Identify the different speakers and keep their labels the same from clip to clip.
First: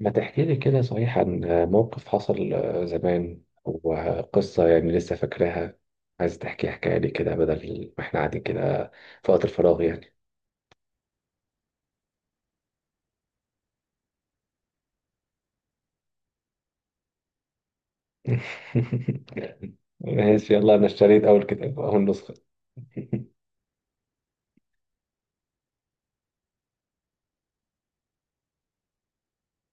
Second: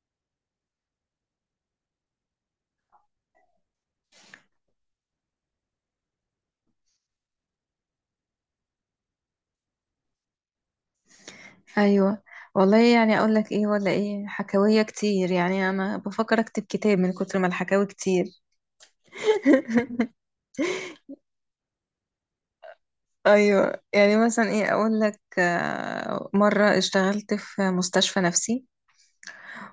Speaker 1: ما تحكي لي كده صحيح عن موقف حصل زمان وقصة يعني لسه فاكراها. عايز تحكي حكاية لي كده بدل ما احنا قاعدين كده في وقت الفراغ يعني.
Speaker 2: ايوه. والله يعني اقول لك ايه ولا ايه، حكاويه كتير، يعني انا بفكر اكتب كتاب من كتر ما الحكاوي كتير.
Speaker 1: ماشي يلا انا اشتريت اول كتاب اول نسخة.
Speaker 2: ايوه، يعني مثلا ايه اقول لك، مره اشتغلت في مستشفى نفسي،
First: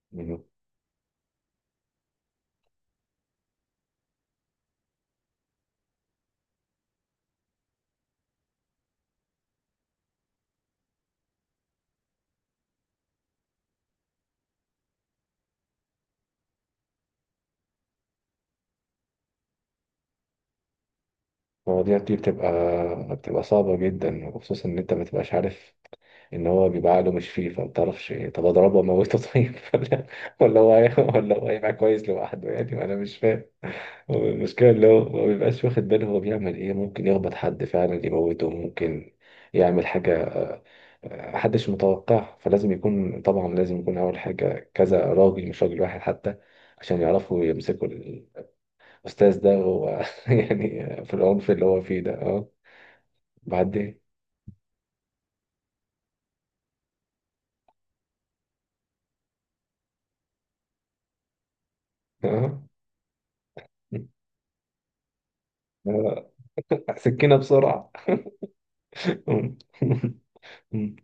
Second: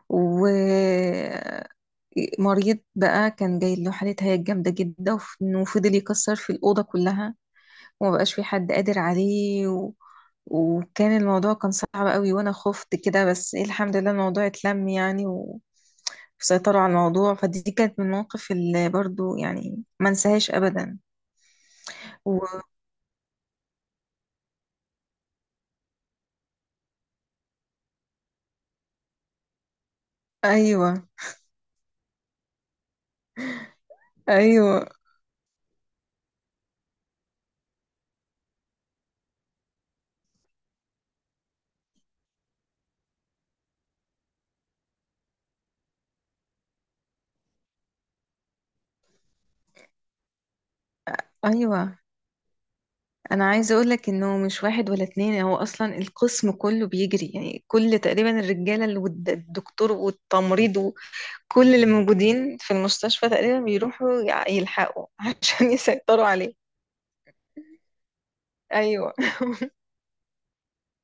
Speaker 2: ومريض بقى كان جاي له حاله هياج جامده جدا، وفضل يكسر في الاوضه كلها، ومبقاش في حد قادر عليه وكان الموضوع كان صعب قوي، وانا خفت كده، بس الحمد لله الموضوع اتلم يعني وسيطروا على الموضوع. فدي كانت من المواقف اللي برضو يعني ما انساهاش ابدا.
Speaker 1: المواضيع دي
Speaker 2: و...
Speaker 1: بتبقى صعبة جدا، وخصوصا ان انت ما تبقاش عارف ان هو بيبقى عقله مش فيه، فما تعرفش طب اضربه واموته؟ طيب ولا
Speaker 2: ايوه
Speaker 1: ولا هو هيبقى كويس لوحده؟ يعني ما انا مش فاهم. هو المشكله
Speaker 2: ايوه
Speaker 1: اللي هو ما بيبقاش واخد باله هو بيعمل ايه، ممكن يخبط حد فعلا يموته، ممكن يعمل حاجه محدش متوقعها، فلازم يكون طبعا لازم يكون اول حاجه كذا راجل، مش راجل واحد حتى، عشان يعرفوا يمسكوا الاستاذ ده. هو يعني في العنف اللي هو فيه
Speaker 2: ايوه،
Speaker 1: ده. اه
Speaker 2: انا عايزه اقول
Speaker 1: بعدين
Speaker 2: لك انه مش واحد ولا اتنين، هو اصلا القسم كله بيجري، يعني كل تقريبا الرجاله اللي الدكتور والتمريض وكل اللي موجودين
Speaker 1: اه.
Speaker 2: في المستشفى تقريبا بيروحوا يلحقوا عشان يسيطروا
Speaker 1: آه،
Speaker 2: عليه.
Speaker 1: سكينه بسرعه.
Speaker 2: ايوه
Speaker 1: مم.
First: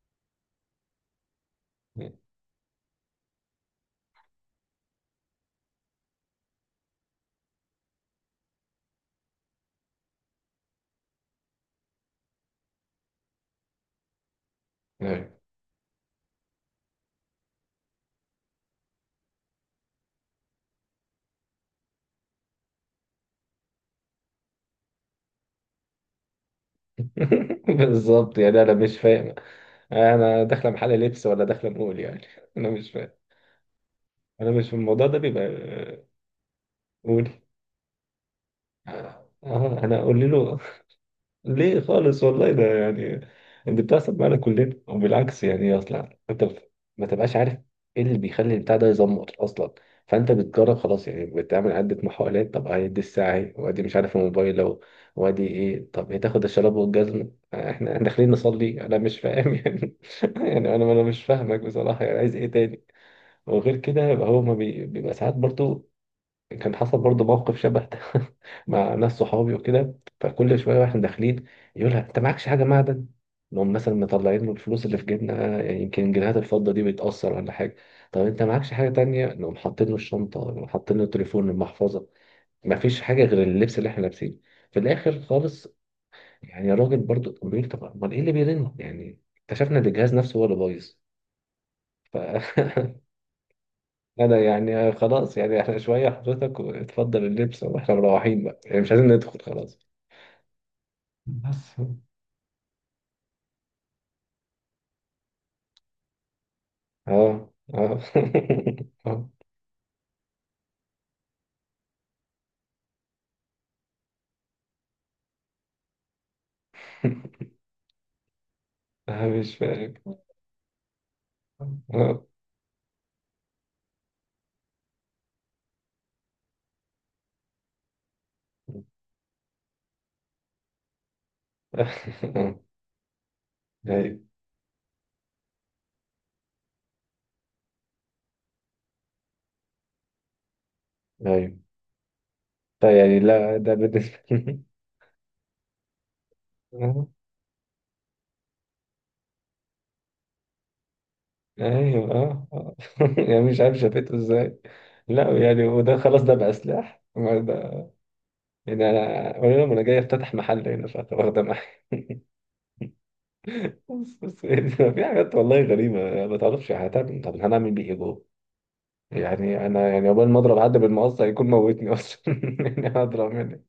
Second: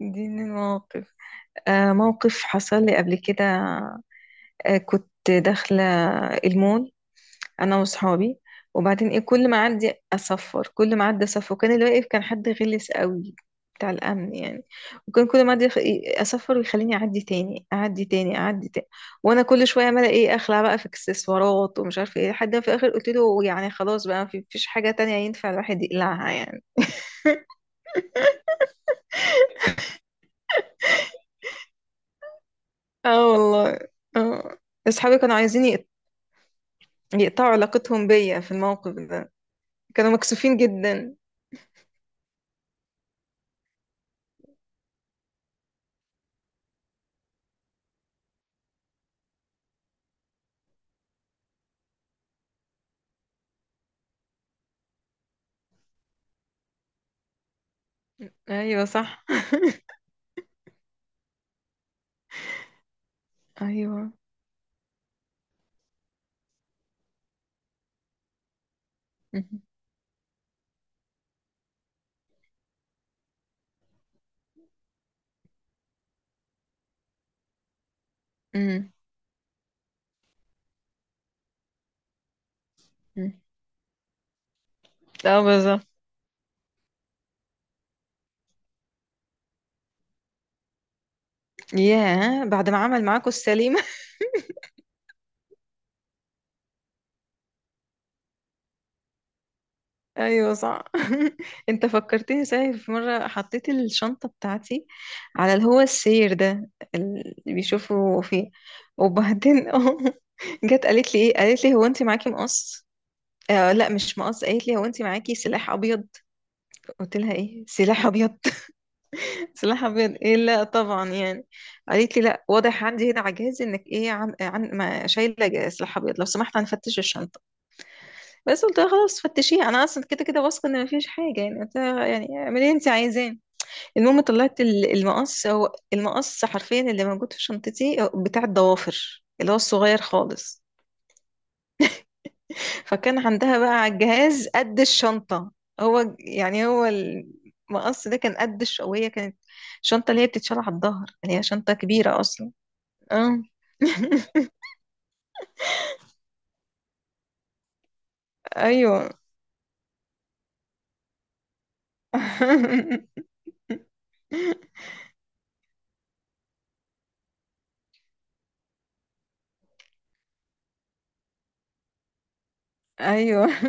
Speaker 2: دي من المواقف. موقف حصل لي قبل كده. كنت داخله المول، انا واصحابي. وبعدين ايه، كل ما اعدي اصفر، كل ما اعدي اصفر. وكان اللي واقف كان حد غلس قوي، بتاع الامن يعني. وكان
Speaker 1: أيوة.
Speaker 2: كل ما اعدي يخ- إيه، اصفر، ويخليني اعدي تاني اعدي تاني اعدي تاني. وانا كل شويه عماله ايه، اخلع بقى في اكسسوارات ومش عارفه ايه، لحد ما في الاخر قلت له يعني خلاص بقى مفيش حاجه تانية ينفع الواحد يقلعها يعني.
Speaker 1: بالظبط يعني انا مش فاهم، انا داخله محل لبس ولا داخله نقول يعني. انا مش فاهم.
Speaker 2: اه والله.
Speaker 1: انا
Speaker 2: اه.
Speaker 1: مش في الموضوع ده
Speaker 2: اصحابي كانوا
Speaker 1: بيبقى.
Speaker 2: عايزين
Speaker 1: قولي.
Speaker 2: يقطعوا علاقتهم بيا في الموقف ده،
Speaker 1: اه انا
Speaker 2: كانوا
Speaker 1: اقول
Speaker 2: مكسوفين
Speaker 1: له
Speaker 2: جدا.
Speaker 1: ليه خالص، والله ده يعني اللي بتحصل معانا كلنا، وبالعكس يعني اصلا انت ما تبقاش عارف ايه اللي بيخلي البتاع ده يزمط اصلا، فانت بتجرب خلاص يعني، بتعمل عدة محاولات. طب هيدي الساعة، ايه وادي مش عارف الموبايل، لو وادي ايه، طب هي تاخد الشراب والجزمة، احنا داخلين نصلي،
Speaker 2: ايوه
Speaker 1: انا مش
Speaker 2: صح
Speaker 1: فاهم يعني يعني انا مش فاهمك بصراحة، يعني عايز ايه تاني؟ وغير كده
Speaker 2: ايوه.
Speaker 1: يبقى هو ما بيبقى ساعات برضو. كان حصل برضه موقف شبه ده مع ناس صحابي
Speaker 2: مهم.
Speaker 1: وكده، فكل شويه واحنا داخلين يقولها انت معكش حاجه معدن، نقوم مثلا مطلعين له الفلوس اللي في جيبنا، يعني يمكن جنيهات الفضه دي بتاثر ولا حاجه. طب انت معكش حاجه
Speaker 2: مهم.
Speaker 1: تانية؟ نقوم حاطين له الشنطه، نقوم حاطين له التليفون، المحفظه، مفيش حاجه
Speaker 2: مهم.
Speaker 1: غير اللبس اللي احنا لابسينه. في الاخر
Speaker 2: اه
Speaker 1: خالص
Speaker 2: بالظبط.
Speaker 1: يعني الراجل برضه كان بيقول طب امال ايه اللي بيرن يعني، اكتشفنا ان الجهاز نفسه هو اللي بايظ. ف
Speaker 2: ياه بعد ما عمل معاكوا السليمة
Speaker 1: انا يعني خلاص، يعني احنا شويه حضرتك، اتفضل اللبس واحنا مروحين بقى، يعني مش عايزين ندخل خلاص.
Speaker 2: ايوه صح
Speaker 1: بس
Speaker 2: انت فكرتني صحيح، في مرة حطيت الشنطة بتاعتي على اللي هو السير ده اللي
Speaker 1: اه اه
Speaker 2: بيشوفوا فيه.
Speaker 1: آه.
Speaker 2: وبعدين اه، جت قالت لي ايه، قالت لي هو انت معاكي مقص؟ لا مش مقص، قالت لي هو انت معاكي سلاح ابيض؟ قلت لها ايه سلاح ابيض؟
Speaker 1: آه، مش
Speaker 2: سلاح
Speaker 1: فاهم.
Speaker 2: ابيض ايه؟ لا طبعا يعني. قالت لي
Speaker 1: اه
Speaker 2: لا، واضح عندي هنا على جهازي انك ايه عن ما شايله سلاح ابيض، لو سمحت هنفتش الشنطه. بس قلت لها خلاص فتشيها، انا اصلا كده كده واثقه ان مفيش حاجه يعني، قلت لها يعني
Speaker 1: آه.
Speaker 2: اعملي اللي انت عايزاه.
Speaker 1: ايوه.
Speaker 2: المهم طلعت المقص، هو المقص حرفيا اللي موجود في شنطتي هو بتاع الضوافر اللي هو الصغير خالص.
Speaker 1: ايوه طيب، يعني
Speaker 2: فكان
Speaker 1: لا
Speaker 2: عندها بقى
Speaker 1: ده
Speaker 2: على
Speaker 1: بالنسبه
Speaker 2: الجهاز
Speaker 1: لي.
Speaker 2: قد الشنطه. هو يعني هو
Speaker 1: آه،
Speaker 2: المقص ده كان قد وهي كانت شنطة اللي هي بتتشال على الظهر اللي هي شنطة
Speaker 1: ايوه
Speaker 2: كبيرة
Speaker 1: اه
Speaker 2: أصلا.
Speaker 1: آه. يعني
Speaker 2: اه
Speaker 1: مش عارف شافته ازاي. لا يعني وده خلاص، ده بقى سلاح ما ده، يعني
Speaker 2: ايوه
Speaker 1: انا قولي لهم انا جاي افتتح محل هنا فاخده معايا. بس يعني في حاجات والله غريبة، يعني ما تعرفش هتعمل إيه. طب هنعمل بيه ايه جوه؟ يعني انا يعني عقبال ما اضرب حد بالمقص هيكون موتني اصلا يعني هضرب
Speaker 2: ايوه.
Speaker 1: مني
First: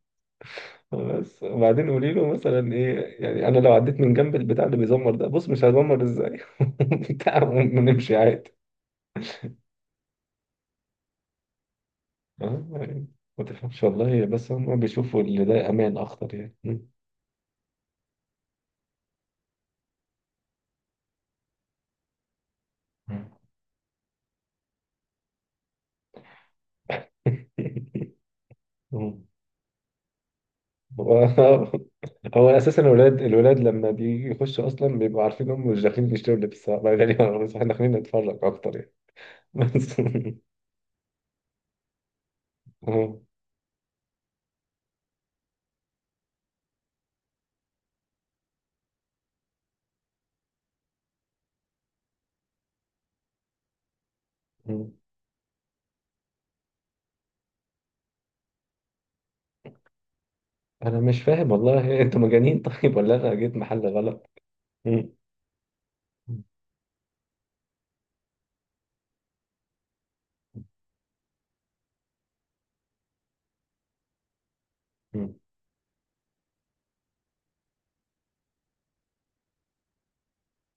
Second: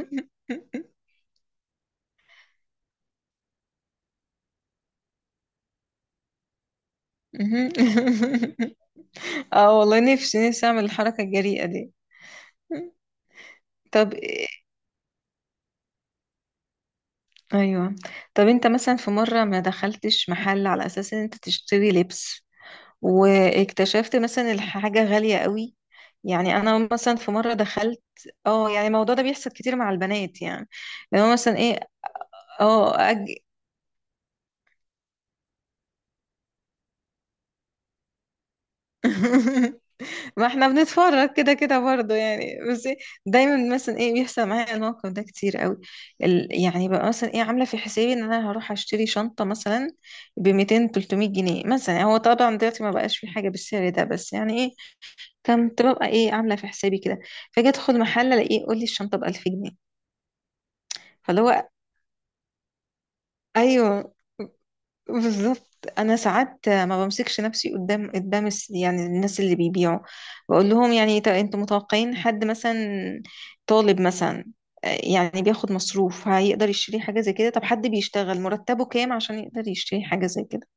Speaker 1: بس. وبعدين قولي له مثلا ايه، يعني انا لو عديت من جنب البتاع اللي بيزمر ده، بص مش هتزمر ازاي بتاع،
Speaker 2: مهم.
Speaker 1: ونمشي عادي.
Speaker 2: اه والله، نفسي نفسي اعمل الحركة الجريئة دي.
Speaker 1: آه، يعني ما تفهمش
Speaker 2: طب
Speaker 1: والله، بس
Speaker 2: إيه-
Speaker 1: هم بيشوفوا اللي ده امان اخطر يعني.
Speaker 2: ايوه. طب انت مثلا في مرة ما دخلتش محل على اساس ان انت تشتري لبس واكتشفت مثلا الحاجة غالية قوي؟ يعني انا مثلا في مرة دخلت. اه يعني الموضوع ده بيحصل كتير مع البنات يعني، لو مثلا
Speaker 1: هو
Speaker 2: ايه.
Speaker 1: هو اساسا
Speaker 2: اه
Speaker 1: الولاد
Speaker 2: أج...
Speaker 1: الولاد لما بيجي يخشوا اصلا بيبقوا عارفين هم مش داخلين يشتروا لبس بقى غالبا، بس احنا داخلين نتفرج اكتر يعني. بس
Speaker 2: ما احنا بنتفرج كده كده برضه يعني، بس
Speaker 1: آه.
Speaker 2: دايما مثلا ايه بيحصل معايا الموقف ده كتير قوي. يعني بقى مثلا ايه، عامله في حسابي ان انا هروح اشتري شنطه مثلا ب 200 300 جنيه مثلا، يعني هو طبعا دلوقتي ما بقاش في حاجه بالسعر ده، بس يعني ايه كنت ببقى ايه عامله في حسابي كده، فاجي ادخل محل الاقيه يقول لي الشنطه ب 1000 جنيه.
Speaker 1: انا مش
Speaker 2: فاللي
Speaker 1: فاهم
Speaker 2: هو
Speaker 1: والله، انتوا مجانين طيب، ولا انا جيت محل
Speaker 2: ايوه
Speaker 1: غلط؟ مم.
Speaker 2: بالظبط. انا ساعات ما بمسكش نفسي، قدام يعني الناس اللي بيبيعوا، بقول لهم يعني طب انتوا متوقعين حد مثلا طالب مثلا،
Speaker 1: مم.
Speaker 2: يعني بياخد مصروف هيقدر يشتري حاجة زي كده؟ طب حد بيشتغل مرتبه كام عشان يقدر يشتري حاجة زي كده؟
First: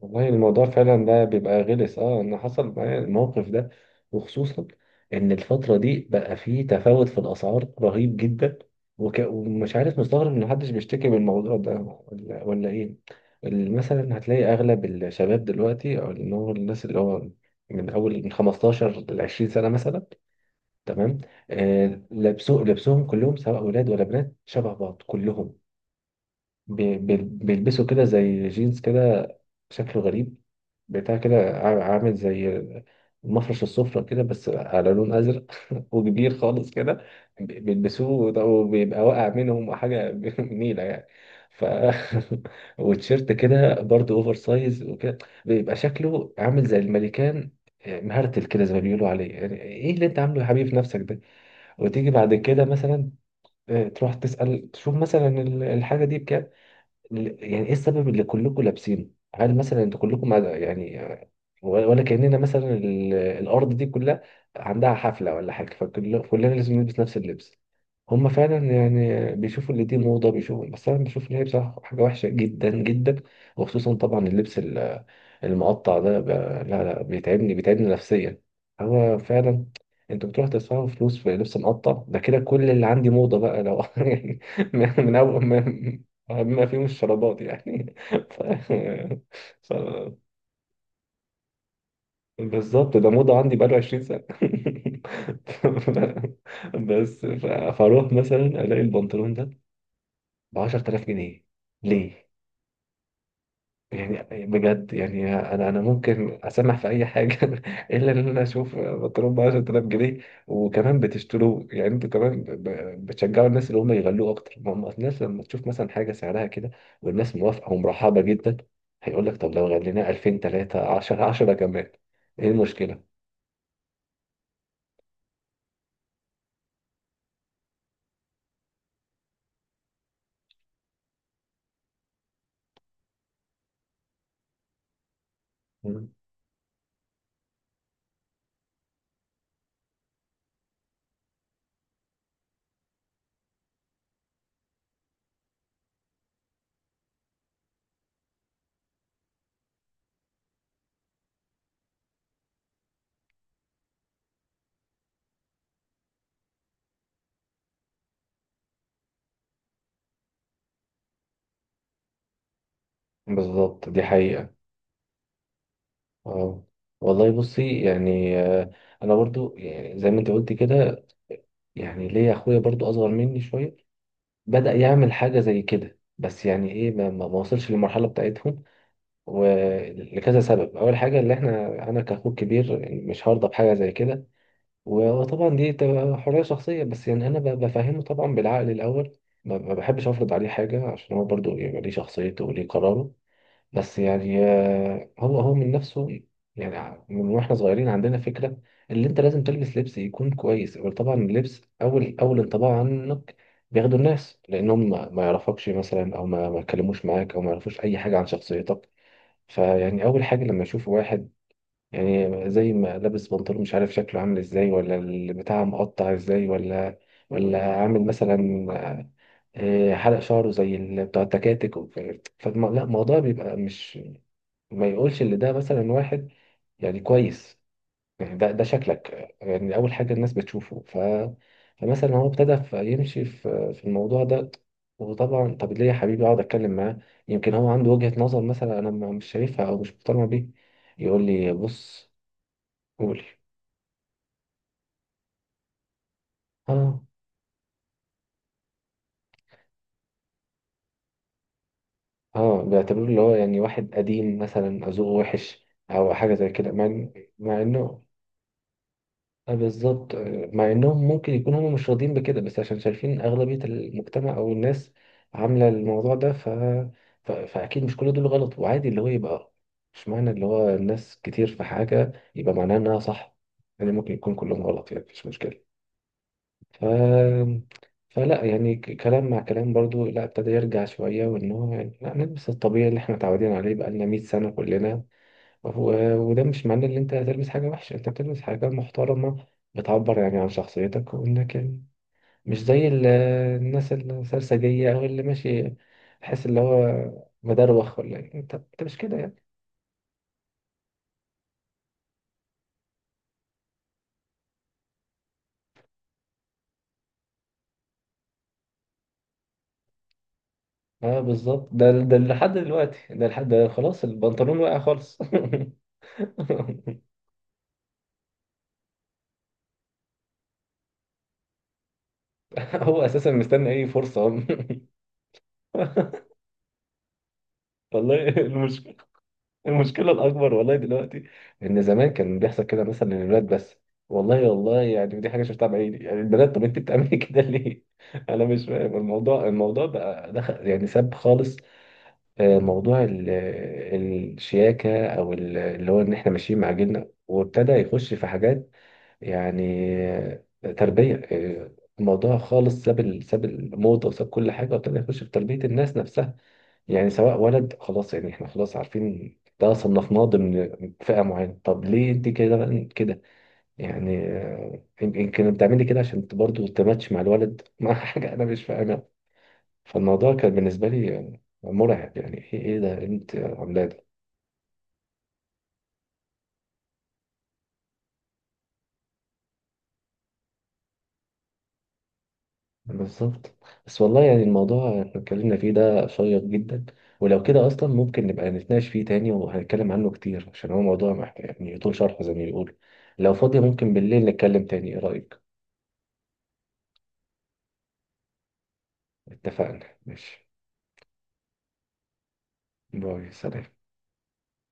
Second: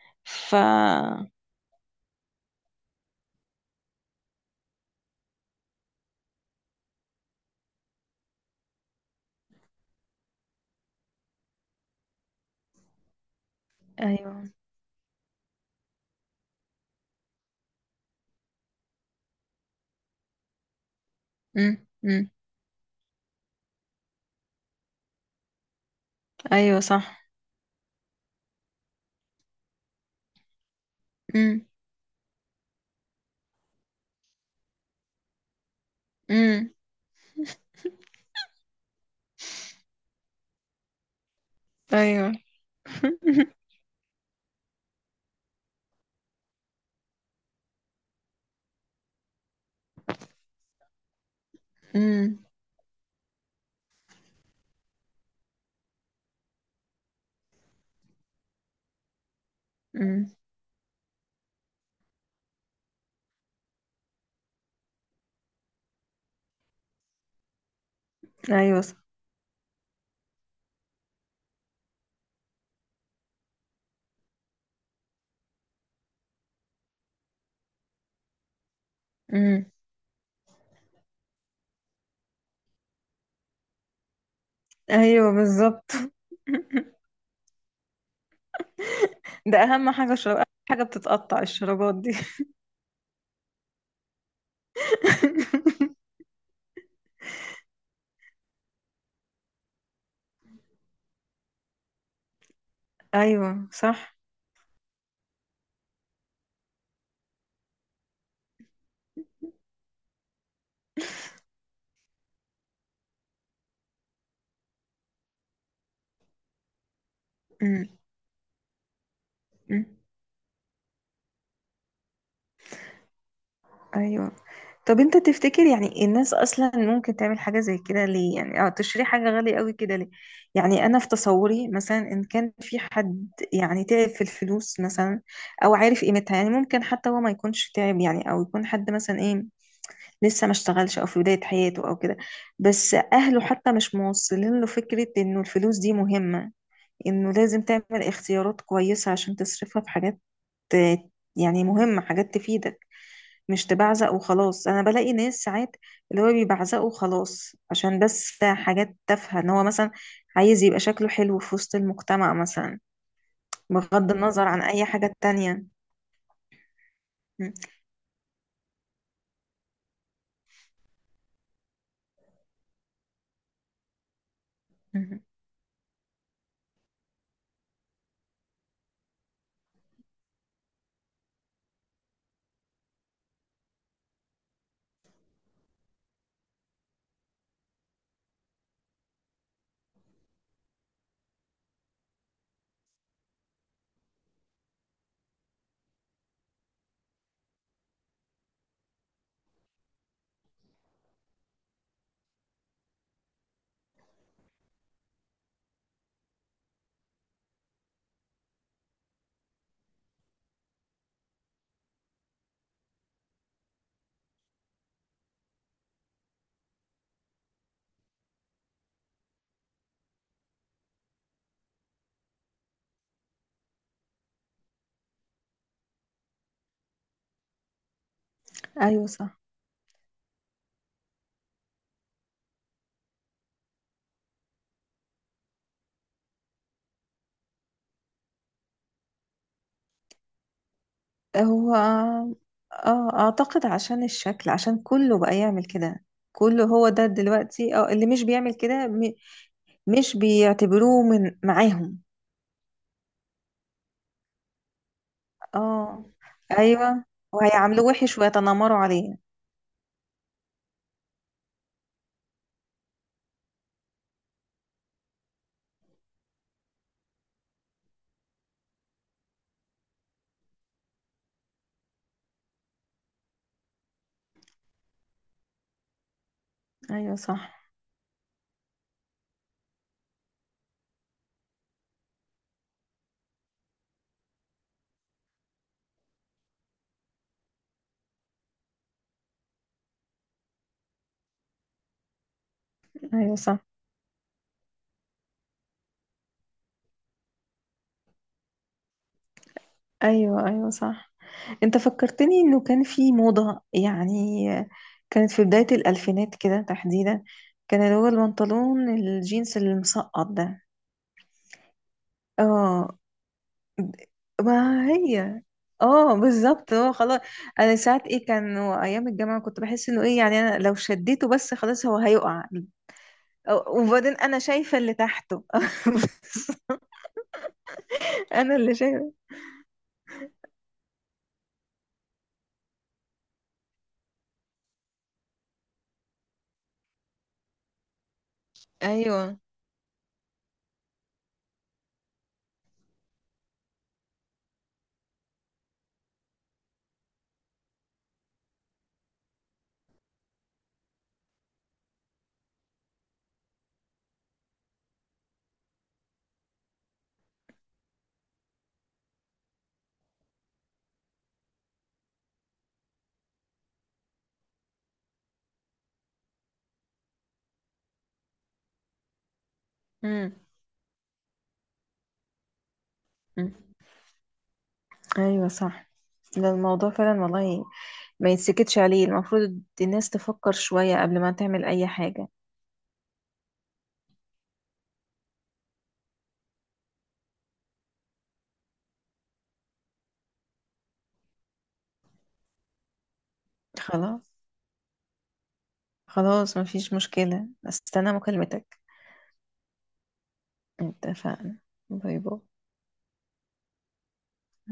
Speaker 1: والله
Speaker 2: ف
Speaker 1: الموضوع فعلا ده بيبقى غلس. اه انا حصل معايا الموقف ده وخصوصا ان الفترة دي بقى فيه تفاوت في الاسعار رهيب جدا، ومش عارف مستغرب ان محدش بيشتكي من الموضوع ده ولا ايه. مثلا هتلاقي
Speaker 2: ايوه.
Speaker 1: اغلب الشباب دلوقتي او اللي هو الناس اللي هو من اول من 15 ل 20 سنة مثلا، تمام، آه
Speaker 2: امم.
Speaker 1: لبسهم كلهم سواء اولاد ولا بنات شبه بعض كلهم
Speaker 2: ايوه صح.
Speaker 1: بيلبسوا كده زي جينز كده شكله غريب بتاع كده
Speaker 2: امم
Speaker 1: عامل زي المفرش السفرة كده بس على لون أزرق وكبير خالص
Speaker 2: امم.
Speaker 1: كده، بيلبسوه ده، وبيبقى واقع منهم حاجة نيلة يعني. ف
Speaker 2: ايوه
Speaker 1: وتيشيرت كده برضه أوفر سايز وكده بيبقى شكله عامل زي الملكان. آه، مهرتل كده زي ما بيقولوا عليه، يعني ايه اللي انت عامله يا حبيبي في نفسك ده؟ وتيجي بعد
Speaker 2: امم
Speaker 1: كده مثلا آه، تروح تسأل تشوف مثلا الحاجة دي بكام. يعني ايه السبب اللي كلكم لابسينه، هل مثلا انتوا
Speaker 2: امم.
Speaker 1: كلكم يعني ولا كأننا مثلا الأرض دي كلها عندها حفلة ولا حاجة، فكل كلنا لازم نلبس نفس اللبس؟ هما فعلا
Speaker 2: ايوه صح.
Speaker 1: يعني بيشوفوا اللي دي موضة بيشوفوا، بس أنا بشوف إن هي بصراحة حاجة وحشة جدا جدا. وخصوصا طبعا اللبس المقطع ده لا لا بيتعبني، بيتعبني نفسيا هو فعلا.
Speaker 2: امم.
Speaker 1: انتوا بتروح تدفعوا فلوس في لبس مقطع ده كده، كل اللي عندي موضة بقى لو يعني من
Speaker 2: ايوه
Speaker 1: أول ما
Speaker 2: بالظبط.
Speaker 1: ما فيهم الشرابات يعني ف...
Speaker 2: ده
Speaker 1: ف...
Speaker 2: اهم حاجة، شراب. أهم حاجة بتتقطع الشرابات دي.
Speaker 1: بالظبط، ده موضة عندي بقاله 20 سنة بس فاروح مثلا الاقي البنطلون ده ب 10000 جنيه، ليه؟
Speaker 2: ايوه صح.
Speaker 1: يعني بجد يعني انا ممكن اسمح في اي حاجه الا ان انا اشوف بنطلون ب 10000 جنيه، وكمان بتشتروه يعني انتوا كمان بتشجعوا الناس اللي هم يغلوه اكتر، ما هم الناس لما تشوف مثلا حاجه سعرها كده والناس موافقه
Speaker 2: أمم،
Speaker 1: ومرحبه جدا هيقول لك طب لو
Speaker 2: أمم،
Speaker 1: غليناه 2000 3 10 10 كمان، ايه المشكله؟
Speaker 2: ايوه. طب انت تفتكر يعني الناس اصلا ممكن تعمل حاجة زي كده ليه، يعني اه تشتري حاجة غالية قوي كده ليه؟ يعني انا في تصوري مثلا، ان كان في حد يعني تعب في الفلوس مثلا، او عارف قيمتها، يعني ممكن حتى هو ما يكونش تعب يعني، او يكون حد مثلا ايه لسه ما اشتغلش او في بداية حياته او كده، بس اهله حتى مش موصلين له فكرة انه الفلوس دي مهمة، انه لازم تعمل اختيارات كويسة عشان تصرفها في حاجات آه، يعني مهمة، حاجات تفيدك، مش تبعزق وخلاص. انا بلاقي ناس ساعات اللي هو بيبعزقوا خلاص عشان بس حاجات تافهة، ان هو مثلا عايز يبقى شكله حلو في وسط المجتمع مثلا،
Speaker 1: بالظبط دي
Speaker 2: بغض النظر
Speaker 1: حقيقة.
Speaker 2: عن اي حاجة تانية.
Speaker 1: اه والله
Speaker 2: م-
Speaker 1: بصي يعني آه، انا برضو يعني زي ما انت قلت كده، يعني ليا اخويا برضو اصغر مني شوية بدأ يعمل
Speaker 2: م-
Speaker 1: حاجة زي كده، بس يعني ايه ما وصلش للمرحلة بتاعتهم. ولكذا سبب اول حاجة اللي احنا انا كأخوه الكبير مش هرضى بحاجة زي كده. وطبعا دي تبقى حرية شخصية، بس يعني انا بفهمه طبعا بالعقل الاول، ما بحبش افرض عليه حاجة عشان هو برضو يبقى ليه شخصيته وليه قراره. بس يعني آه، هو هو من نفسه يعني من واحنا صغيرين عندنا فكرة اللي انت لازم تلبس لبس يكون كويس. وطبعا اللبس اول اول انطباع عنك بياخده الناس، لانهم ما يعرفكش مثلا او ما يتكلموش معاك او ما يعرفوش اي حاجة عن شخصيتك. فيعني اول حاجة لما يشوفوا واحد يعني زي ما لابس بنطلون مش عارف شكله عامل ازاي، ولا البتاع مقطع ازاي، ولا ولا عامل مثلا آه، حلق شعره زي بتاع التكاتك. لا الموضوع بيبقى مش ما يقولش ان ده مثلا واحد يعني كويس، يعني ده ده
Speaker 2: ايوه
Speaker 1: شكلك،
Speaker 2: صح.
Speaker 1: يعني اول حاجه الناس بتشوفه. ف فمثلا هو ابتدى يمشي في في الموضوع ده. وطبعا طب ليه يا حبيبي، اقعد اتكلم معاه، يمكن هو عنده وجهه نظر مثلا انا مش شايفها او مش مقتنع بيه، يقول لي
Speaker 2: هو
Speaker 1: بص.
Speaker 2: اه
Speaker 1: قولي.
Speaker 2: اعتقد عشان الشكل، عشان كله بقى يعمل كده، كله هو
Speaker 1: اه
Speaker 2: ده دلوقتي. اه اللي مش بيعمل كده مش بيعتبروه من معاهم.
Speaker 1: اه بيعتبروه اللي هو يعني واحد قديم مثلا ذوقه وحش
Speaker 2: اه
Speaker 1: او حاجه زي كده، مع
Speaker 2: ايوه،
Speaker 1: مع
Speaker 2: وهيعاملوه
Speaker 1: انه
Speaker 2: وحش ويتنمروا عليه.
Speaker 1: آه، بالظبط. آه، مع انهم ممكن يكونوا هم مش راضيين بكده، بس عشان شايفين اغلبية المجتمع او الناس عاملة الموضوع ده. ف... ف... فاكيد مش كل دول غلط، وعادي اللي هو يبقى مش معنى اللي هو الناس كتير في حاجة يبقى معناه انها صح، يعني ممكن يكون كلهم غلط يعني مفيش مشكلة. ف...
Speaker 2: ايوه صح.
Speaker 1: فلا يعني كلام مع كلام برضو، لا ابتدى يرجع شوية وان هو يعني لا نلبس الطبيعي اللي احنا متعودين عليه بقالنا 100 سنة كلنا. وده مش معناه ان انت هتلبس حاجه وحشه، انت بتلبس حاجه محترمه بتعبر يعني عن شخصيتك وانك مش زي
Speaker 2: ايوه صح.
Speaker 1: الناس السرسجيه او اللي ماشي تحس اللي هو مدروخ ولا إيه. انت مش كده يعني.
Speaker 2: ايوه. ايوه صح، انت فكرتني انه كان في موضة يعني، كانت في بداية الالفينات كده تحديدا، كان اللي هو البنطلون الجينز المسقط ده.
Speaker 1: اه بالظبط ده ده لحد دلوقتي،
Speaker 2: اه
Speaker 1: ده لحد ده خلاص البنطلون واقع
Speaker 2: ما
Speaker 1: خالص
Speaker 2: هي. اه بالظبط، هو خلاص. انا ساعات ايه كان ايام الجامعه كنت بحس انه ايه يعني، انا لو شديته بس خلاص هو هيقع.
Speaker 1: هو اساسا مستني اي
Speaker 2: وبعدين انا
Speaker 1: فرصه
Speaker 2: شايفه اللي تحته
Speaker 1: والله
Speaker 2: انا اللي
Speaker 1: المشكله،
Speaker 2: شايفه.
Speaker 1: المشكلة الأكبر والله دلوقتي، إن زمان كان بيحصل كده مثلا للولاد بس، والله يعني ودي حاجة شفتها بعيني، يعني البنات طب أنت بتعملي كده ليه؟ أنا مش فاهم
Speaker 2: ايوه.
Speaker 1: الموضوع، الموضوع بقى دخل يعني ساب خالص آه، موضوع الشياكة أو اللي هو إن إحنا ماشيين مع جيلنا، وابتدى يخش في حاجات يعني آه، تربية آه، الموضوع خالص ساب ساب الموضة وساب كل حاجة، وابتدى يخش في تربية الناس نفسها. يعني سواء ولد خلاص يعني احنا خلاص عارفين ده صنفناه ضمن فئة معينة، طب ليه انت كده بقى كده؟ يعني آه، يمكن بتعملي كده عشان برضه تماتش مع الولد، مع حاجة انا مش فاهمها.
Speaker 2: امم.
Speaker 1: فالموضوع كان بالنسبة لي آه، مرعب، يعني ايه ايه ده، إيه انت
Speaker 2: أمم.
Speaker 1: عاملاه ده.
Speaker 2: ايوه صح. ده الموضوع فعلا والله ما يتسكتش عليه، المفروض الناس تفكر شوية قبل ما تعمل اي حاجة.
Speaker 1: بالظبط. بس والله يعني الموضوع احنا اتكلمنا فيه ده شيق جدا، ولو كده اصلا ممكن نبقى نتناقش فيه تاني، وهنتكلم عنه كتير عشان هو موضوع محتاج يعني يطول شرحه زي ما بيقولوا. لو فاضية ممكن بالليل
Speaker 2: خلاص.
Speaker 1: نتكلم تاني، ايه رأيك؟
Speaker 2: خلاص مفيش مشكلة، استنى مكالمتك.
Speaker 1: اتفقنا ماشي.
Speaker 2: اتفقنا. باي باي.
Speaker 1: باي سلام.